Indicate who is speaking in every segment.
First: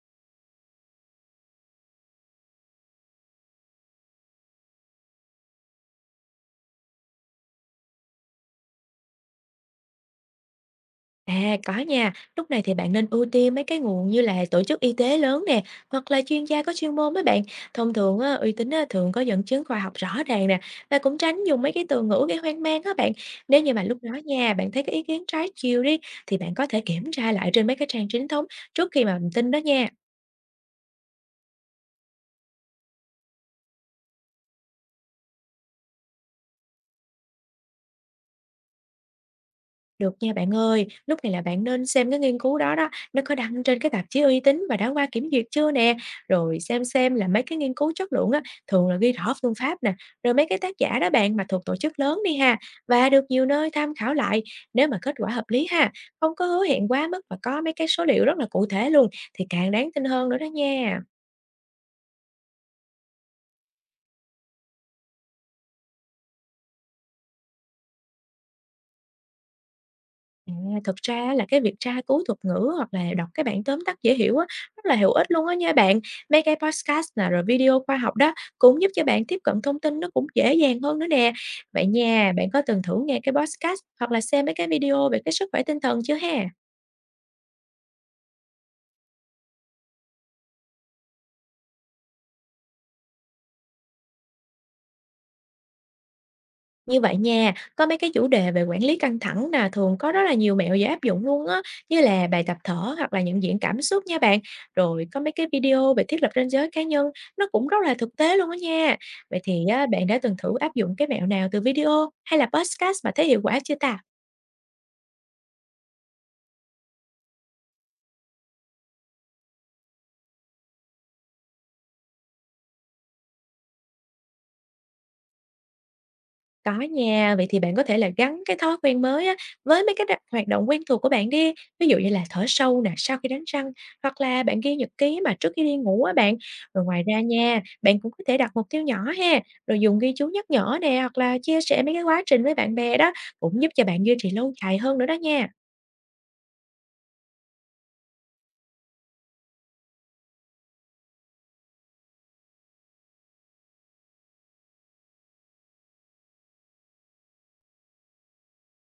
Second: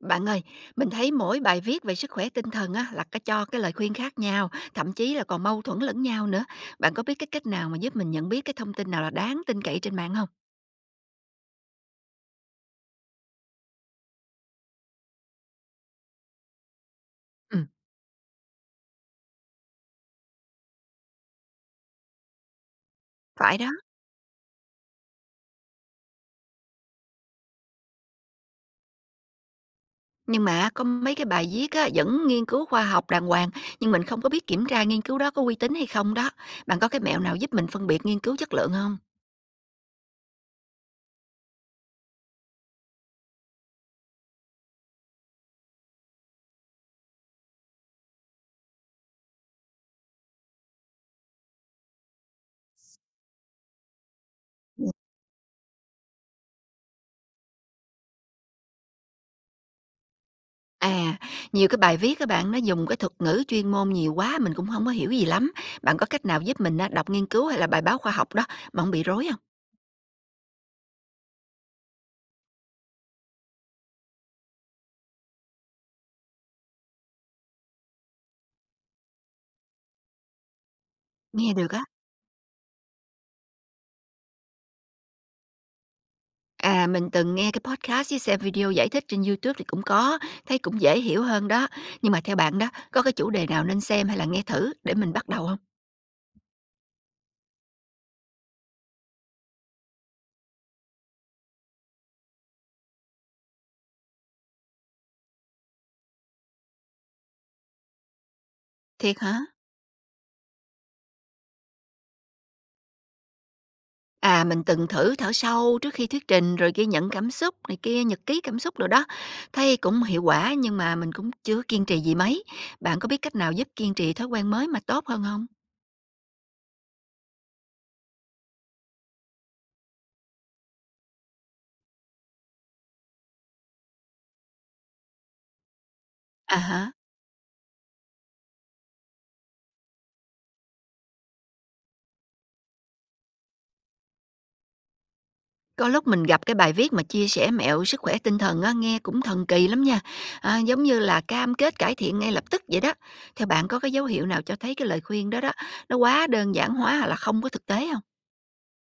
Speaker 1: Bạn ơi, mình thấy mỗi bài viết về sức khỏe tinh thần á, là cái cho cái lời khuyên khác nhau, thậm chí là còn mâu thuẫn lẫn nhau nữa. Bạn có biết cái cách nào mà giúp mình nhận biết cái thông tin nào là đáng tin cậy trên mạng không?
Speaker 2: À, có nha. Lúc này thì bạn nên ưu tiên mấy cái nguồn như là tổ chức y tế lớn nè, hoặc là chuyên gia có chuyên môn mấy bạn.
Speaker 1: Ừ.
Speaker 2: Thông thường á, uy tín á, thường có dẫn chứng khoa học rõ ràng nè, và cũng tránh dùng mấy cái từ ngữ gây hoang mang á bạn.
Speaker 1: Phải
Speaker 2: Nếu
Speaker 1: đó,
Speaker 2: như mà lúc đó nha, bạn thấy cái ý kiến trái chiều đi, thì bạn có thể kiểm tra lại trên mấy cái trang chính thống trước khi mà mình tin đó nha.
Speaker 1: nhưng mà có mấy cái bài viết á, vẫn nghiên cứu khoa học đàng hoàng, nhưng mình không có biết kiểm tra nghiên cứu đó có uy tín hay không đó. Bạn có cái mẹo nào giúp mình phân biệt nghiên cứu chất lượng không?
Speaker 2: Được nha bạn ơi, lúc này là bạn nên xem cái nghiên cứu đó đó, nó có đăng trên cái tạp chí uy tín và đã qua kiểm duyệt chưa nè, rồi xem là mấy cái nghiên cứu chất lượng á, thường là ghi rõ phương pháp nè, rồi mấy cái tác giả đó bạn mà thuộc tổ chức lớn đi ha, và được nhiều nơi tham khảo lại,
Speaker 1: Ừ.
Speaker 2: nếu mà kết quả hợp lý ha, không có hứa hẹn quá mức và có mấy cái số liệu rất là cụ thể luôn, thì càng đáng tin hơn nữa đó nha.
Speaker 1: À, nhiều cái bài viết các bạn nó dùng cái thuật ngữ chuyên môn nhiều quá mình cũng không có hiểu gì lắm. Bạn có cách nào giúp mình á, đọc nghiên cứu hay là bài báo khoa học đó mà không bị rối không?
Speaker 2: À, thực ra á là cái việc tra cứu thuật ngữ hoặc là đọc cái bảng tóm tắt dễ hiểu á, rất là hữu ích luôn á nha bạn. Mấy cái podcast nè, rồi video khoa học đó cũng giúp cho bạn tiếp cận thông tin nó cũng dễ dàng hơn nữa nè.
Speaker 1: Nghe được á.
Speaker 2: Vậy nha, bạn có từng thử nghe cái podcast hoặc là xem mấy cái video về cái sức khỏe tinh thần chưa ha?
Speaker 1: À, mình từng nghe cái podcast với xem video giải thích trên YouTube thì cũng có, thấy cũng dễ hiểu hơn đó. Nhưng mà theo bạn đó, có cái chủ đề nào nên xem hay là nghe thử để mình bắt đầu không?
Speaker 2: Như vậy nha, có mấy cái chủ đề về quản lý căng thẳng nè, thường có rất là nhiều mẹo dễ áp dụng luôn á, như là bài tập thở hoặc là nhận diện cảm xúc nha bạn. Rồi có mấy cái video về thiết lập ranh giới cá nhân, nó cũng rất là thực tế luôn á nha.
Speaker 1: Thiệt
Speaker 2: Vậy
Speaker 1: hả?
Speaker 2: thì á, bạn đã từng thử áp dụng cái mẹo nào từ video hay là podcast mà thấy hiệu quả chưa ta?
Speaker 1: À, mình từng thử thở sâu trước khi thuyết trình rồi ghi nhận cảm xúc này kia, nhật ký cảm xúc rồi đó. Thấy cũng hiệu quả nhưng mà mình cũng chưa kiên trì gì mấy. Bạn có biết cách nào giúp kiên trì thói quen mới mà tốt hơn không?
Speaker 2: Có nha, vậy thì bạn có thể là gắn cái thói quen mới á, với mấy cái đặc hoạt động quen thuộc của bạn đi. Ví dụ như là thở sâu nè, sau khi đánh răng, hoặc là bạn ghi nhật ký mà trước khi đi ngủ á bạn.
Speaker 1: À
Speaker 2: Rồi
Speaker 1: hả?
Speaker 2: ngoài ra nha, bạn cũng có thể đặt mục tiêu nhỏ ha, rồi dùng ghi chú nhắc nhở nè, hoặc là chia sẻ mấy cái quá trình với bạn bè đó, cũng giúp cho bạn duy trì lâu dài hơn nữa đó nha.
Speaker 1: Có lúc mình gặp cái bài viết mà chia sẻ mẹo sức khỏe tinh thần á, nghe cũng thần kỳ lắm nha. À, giống như là cam kết cải thiện ngay lập tức vậy đó. Theo bạn có cái dấu hiệu nào cho thấy cái lời khuyên đó đó nó quá đơn giản hóa hoặc là không có thực tế không?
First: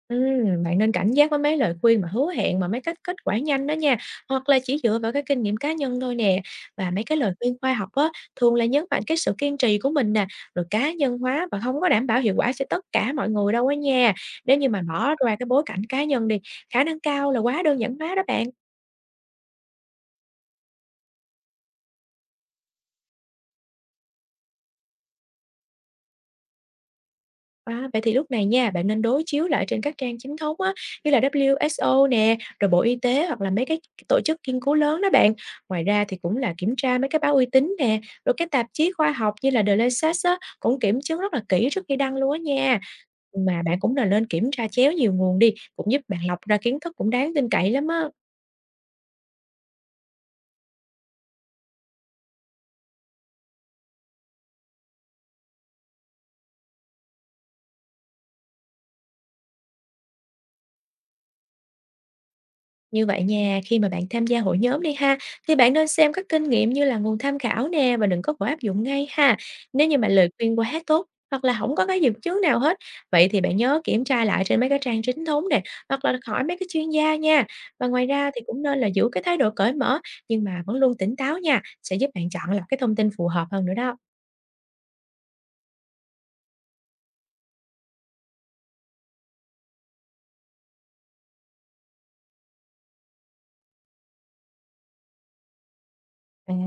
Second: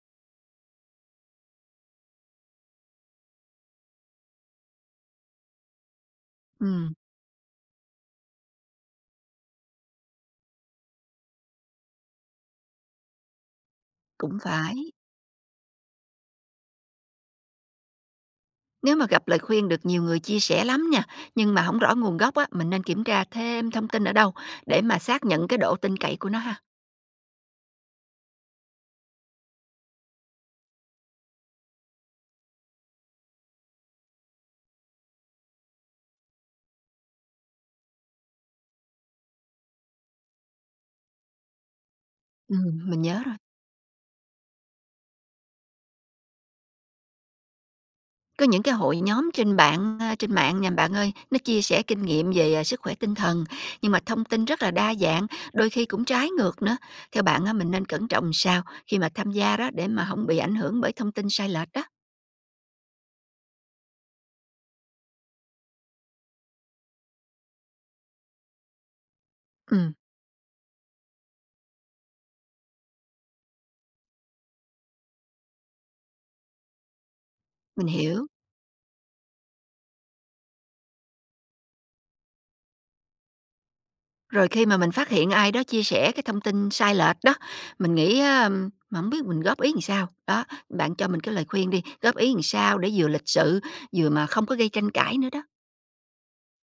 Speaker 2: Bạn nên cảnh giác với mấy lời khuyên mà hứa hẹn mà mấy cách kết quả nhanh đó nha, hoặc là chỉ dựa vào cái kinh nghiệm cá nhân thôi nè. Và
Speaker 1: Ừ,
Speaker 2: mấy cái lời khuyên khoa học á, thường là nhấn mạnh cái sự kiên trì của mình nè, rồi cá nhân hóa và không có đảm bảo hiệu quả cho tất cả mọi người đâu á nha.
Speaker 1: cũng
Speaker 2: Nếu như
Speaker 1: phải.
Speaker 2: mà bỏ ra cái bối cảnh cá nhân đi, khả năng cao là quá đơn giản hóa đó bạn.
Speaker 1: Nếu mà gặp lời khuyên được nhiều người chia sẻ lắm nha, nhưng mà không rõ nguồn gốc á, mình nên kiểm tra thêm thông tin ở đâu để mà xác nhận cái độ tin cậy của nó ha.
Speaker 2: À, vậy thì lúc này nha, bạn nên đối chiếu lại trên các trang chính thống á, như là WHO nè, rồi Bộ Y tế hoặc là mấy cái tổ chức nghiên cứu lớn đó bạn. Ngoài ra thì cũng là kiểm tra mấy cái báo uy tín nè, rồi cái tạp chí khoa học như là The Lancet á, cũng kiểm chứng rất là kỹ trước khi đăng luôn á
Speaker 1: Ừ,
Speaker 2: nha.
Speaker 1: mình nhớ rồi.
Speaker 2: Mà bạn cũng là nên kiểm tra chéo nhiều nguồn đi, cũng giúp bạn lọc ra kiến thức cũng đáng tin cậy lắm á.
Speaker 1: Có những cái hội nhóm trên bạn, trên mạng nè bạn ơi, nó chia sẻ kinh nghiệm về, sức khỏe tinh thần, nhưng mà thông tin rất là đa dạng, đôi khi cũng trái ngược nữa. Theo bạn á, mình nên cẩn trọng sao khi mà tham gia đó để mà không bị ảnh hưởng bởi thông tin sai lệch đó?
Speaker 2: Như vậy nha, khi mà bạn tham gia hội nhóm đi ha, thì bạn nên xem các kinh nghiệm như là nguồn tham khảo nè và đừng có vội áp dụng ngay ha. Nếu
Speaker 1: Ừm,
Speaker 2: như mà lời khuyên quá tốt hoặc là không có cái dẫn chứng nào hết, vậy thì bạn nhớ kiểm tra lại trên mấy cái trang chính thống nè, hoặc là hỏi mấy cái chuyên gia nha. Và
Speaker 1: mình
Speaker 2: ngoài
Speaker 1: hiểu.
Speaker 2: ra thì cũng nên là giữ cái thái độ cởi mở nhưng mà vẫn luôn tỉnh táo nha, sẽ giúp bạn chọn lọc cái thông tin phù hợp hơn nữa đó.
Speaker 1: Rồi khi mà mình phát hiện ai đó chia sẻ cái thông tin sai lệch đó, mình nghĩ á mà không biết mình góp ý làm sao? Đó, bạn cho mình cái lời khuyên đi, góp ý làm sao để vừa lịch sự, vừa mà không có gây tranh cãi nữa đó?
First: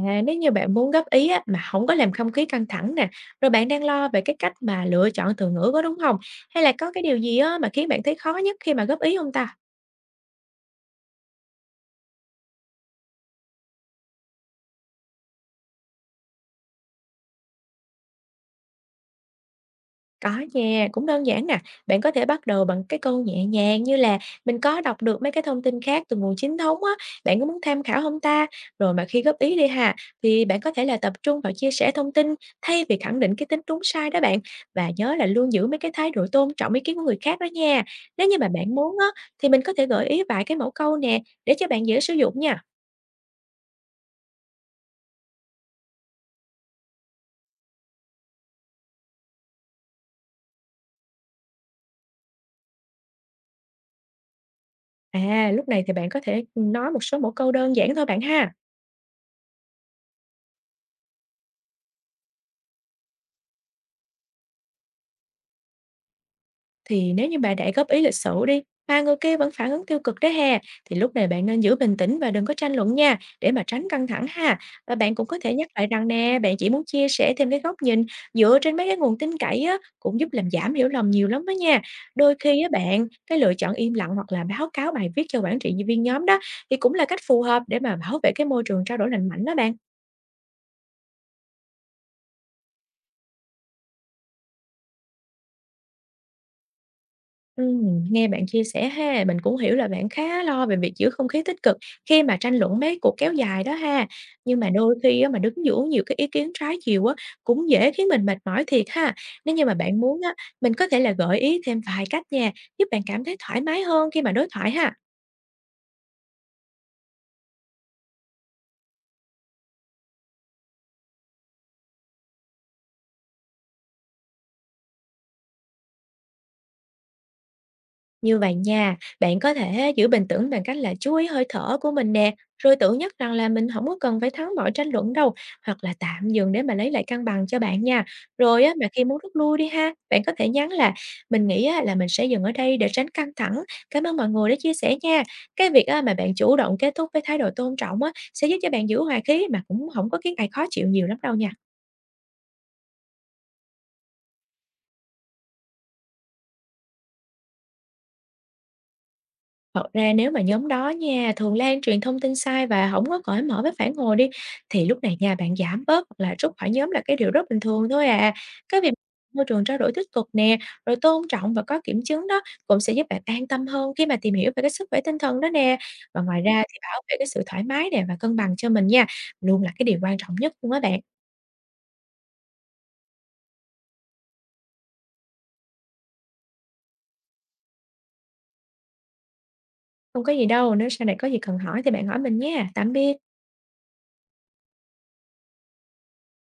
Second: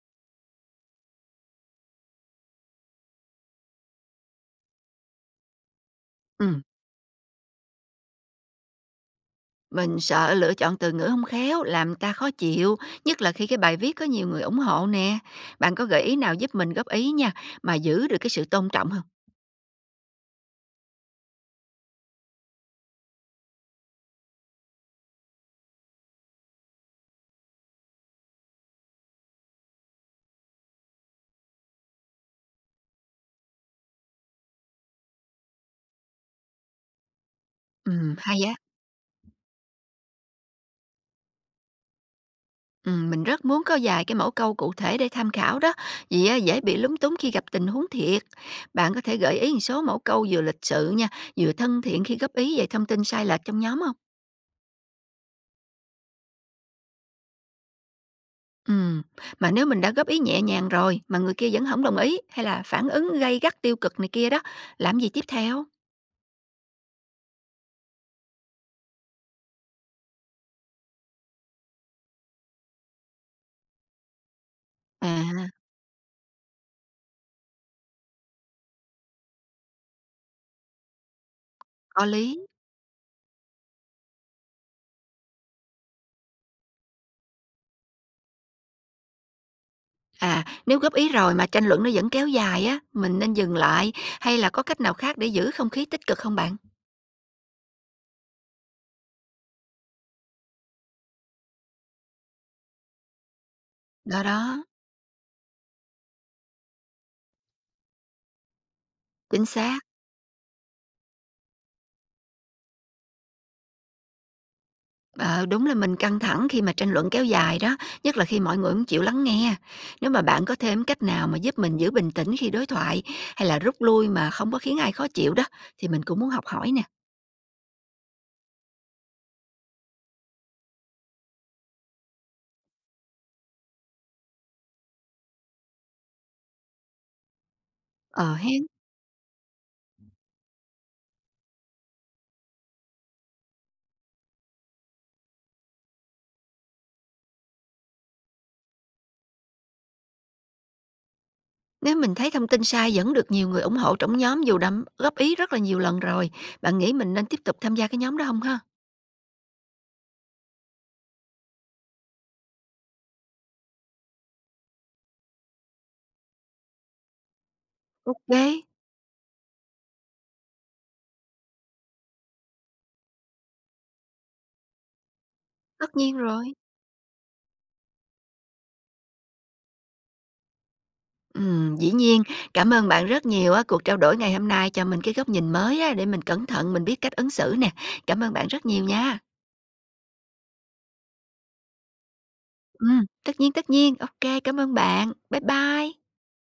Speaker 2: À, nếu như bạn muốn góp ý á, mà không có làm không khí căng thẳng nè, rồi bạn đang lo về cái cách mà lựa chọn từ ngữ có đúng không? Hay
Speaker 1: Ừm.
Speaker 2: là có cái điều gì á, mà khiến bạn thấy khó nhất khi mà góp ý không ta?
Speaker 1: Mình sợ lựa chọn từ ngữ không khéo làm ta khó chịu, nhất là khi cái bài viết có nhiều người ủng hộ nè. Bạn có gợi ý nào giúp mình góp ý nha, mà giữ được cái sự tôn trọng không?
Speaker 2: Có nha, cũng đơn giản nè. Bạn có thể bắt đầu bằng cái câu nhẹ nhàng như là mình có đọc được mấy cái thông tin khác từ nguồn chính thống á, bạn có muốn tham khảo không ta? Rồi mà khi góp ý đi ha, thì bạn có thể là tập trung vào chia sẻ thông tin thay vì khẳng định cái tính đúng sai đó bạn. Và nhớ là luôn giữ mấy cái thái độ tôn trọng ý kiến của người khác đó nha. Nếu như
Speaker 1: Hay
Speaker 2: mà
Speaker 1: á.
Speaker 2: bạn muốn á, thì mình có thể gợi ý vài cái mẫu câu nè để cho bạn dễ sử dụng nha.
Speaker 1: Mình rất muốn có vài cái mẫu câu cụ thể để tham khảo đó, vì á dễ bị lúng túng khi gặp tình huống thiệt. Bạn có thể gợi ý một số mẫu câu vừa lịch sự nha, vừa thân thiện khi góp ý về thông tin sai lệch trong nhóm không?
Speaker 2: À, lúc này thì bạn có thể nói một số mẫu câu đơn giản thôi bạn ha.
Speaker 1: Ừm, mà nếu mình đã góp ý nhẹ nhàng rồi mà người kia vẫn không đồng ý hay là phản ứng gay gắt tiêu cực này kia đó, làm gì tiếp theo?
Speaker 2: Thì nếu như bạn để góp ý lịch sử đi, mà người kia vẫn phản ứng tiêu cực đó hè, thì lúc này bạn nên giữ bình tĩnh và đừng có tranh luận nha, để mà tránh căng thẳng ha. Và bạn cũng có
Speaker 1: À.
Speaker 2: thể nhắc lại rằng nè, bạn chỉ muốn chia sẻ thêm cái góc nhìn dựa trên mấy cái nguồn tin cậy á, cũng giúp làm giảm hiểu lầm nhiều lắm đó nha.
Speaker 1: Có
Speaker 2: Đôi
Speaker 1: lý.
Speaker 2: khi á bạn, cái lựa chọn im lặng hoặc là báo cáo bài viết cho quản trị viên nhóm đó, thì cũng là cách phù hợp để mà bảo vệ cái môi trường trao đổi lành mạnh đó bạn.
Speaker 1: À, nếu góp ý rồi mà tranh luận nó vẫn kéo dài á, mình nên dừng lại hay là có cách nào khác để giữ không khí tích cực không bạn?
Speaker 2: Nghe bạn chia sẻ ha, mình cũng hiểu là bạn khá lo về việc giữ không khí tích cực khi mà tranh luận mấy cuộc kéo dài đó ha.
Speaker 1: Đó
Speaker 2: Nhưng
Speaker 1: đó,
Speaker 2: mà đôi khi á, mà đứng giữa nhiều cái ý kiến trái chiều á, cũng dễ khiến mình mệt mỏi thiệt ha.
Speaker 1: chính
Speaker 2: Nếu như mà
Speaker 1: xác.
Speaker 2: bạn muốn á, mình có thể là gợi ý thêm vài cách nha, giúp bạn cảm thấy thoải mái hơn khi mà đối thoại ha.
Speaker 1: Ờ, đúng là mình căng thẳng khi mà tranh luận kéo dài đó, nhất là khi mọi người không chịu lắng nghe. Nếu mà bạn có thêm cách nào mà giúp mình giữ bình tĩnh khi đối thoại hay là rút lui mà không có khiến ai khó chịu đó, thì mình cũng muốn học hỏi nè.
Speaker 2: Như vậy nha, bạn có thể giữ bình tĩnh bằng cách là chú ý hơi thở của mình nè, rồi tự nhắc rằng là mình không có cần phải thắng mọi tranh luận đâu, hoặc là tạm dừng để mà lấy lại cân bằng cho bạn nha.
Speaker 1: Ờ
Speaker 2: Rồi
Speaker 1: hen.
Speaker 2: á, mà khi muốn rút lui đi ha, bạn có thể nhắn là "Mình nghĩ á, là mình sẽ dừng ở đây để tránh căng thẳng. Cảm ơn mọi người đã chia sẻ nha." Cái việc á, mà bạn chủ động kết thúc với thái độ tôn trọng á, sẽ giúp cho bạn giữ hòa khí mà cũng không có khiến ai khó chịu nhiều lắm đâu nha.
Speaker 1: Nếu mình thấy thông tin sai vẫn được nhiều người ủng hộ trong nhóm dù đã góp ý rất là nhiều lần rồi, bạn nghĩ mình nên tiếp tục tham gia cái nhóm đó không ha?
Speaker 2: Thật ra nếu mà nhóm đó nha, thường lan truyền thông tin sai và không có cởi mở với phản hồi đi, thì lúc này nha, bạn giảm bớt hoặc là rút khỏi nhóm là cái điều rất bình thường thôi
Speaker 1: Ok.
Speaker 2: à. Cái việc môi trường trao đổi tích cực nè, rồi tôn trọng và có kiểm chứng đó cũng sẽ giúp bạn an tâm hơn khi mà tìm hiểu về cái sức khỏe tinh thần đó nè.
Speaker 1: Tất nhiên
Speaker 2: Và ngoài
Speaker 1: rồi.
Speaker 2: ra thì bảo vệ cái sự thoải mái nè và cân bằng cho mình nha, luôn là cái điều quan trọng nhất luôn á bạn.
Speaker 1: Dĩ nhiên. Cảm ơn bạn rất nhiều á, cuộc trao đổi ngày hôm nay cho mình cái góc nhìn mới á, để mình cẩn thận, mình biết cách ứng xử nè. Cảm ơn bạn rất nhiều nha.
Speaker 2: Không có gì đâu, nếu sau này có gì cần hỏi thì bạn hỏi mình nha. Tạm biệt.
Speaker 1: Tất nhiên, tất nhiên. Ok, cảm ơn bạn. Bye bye.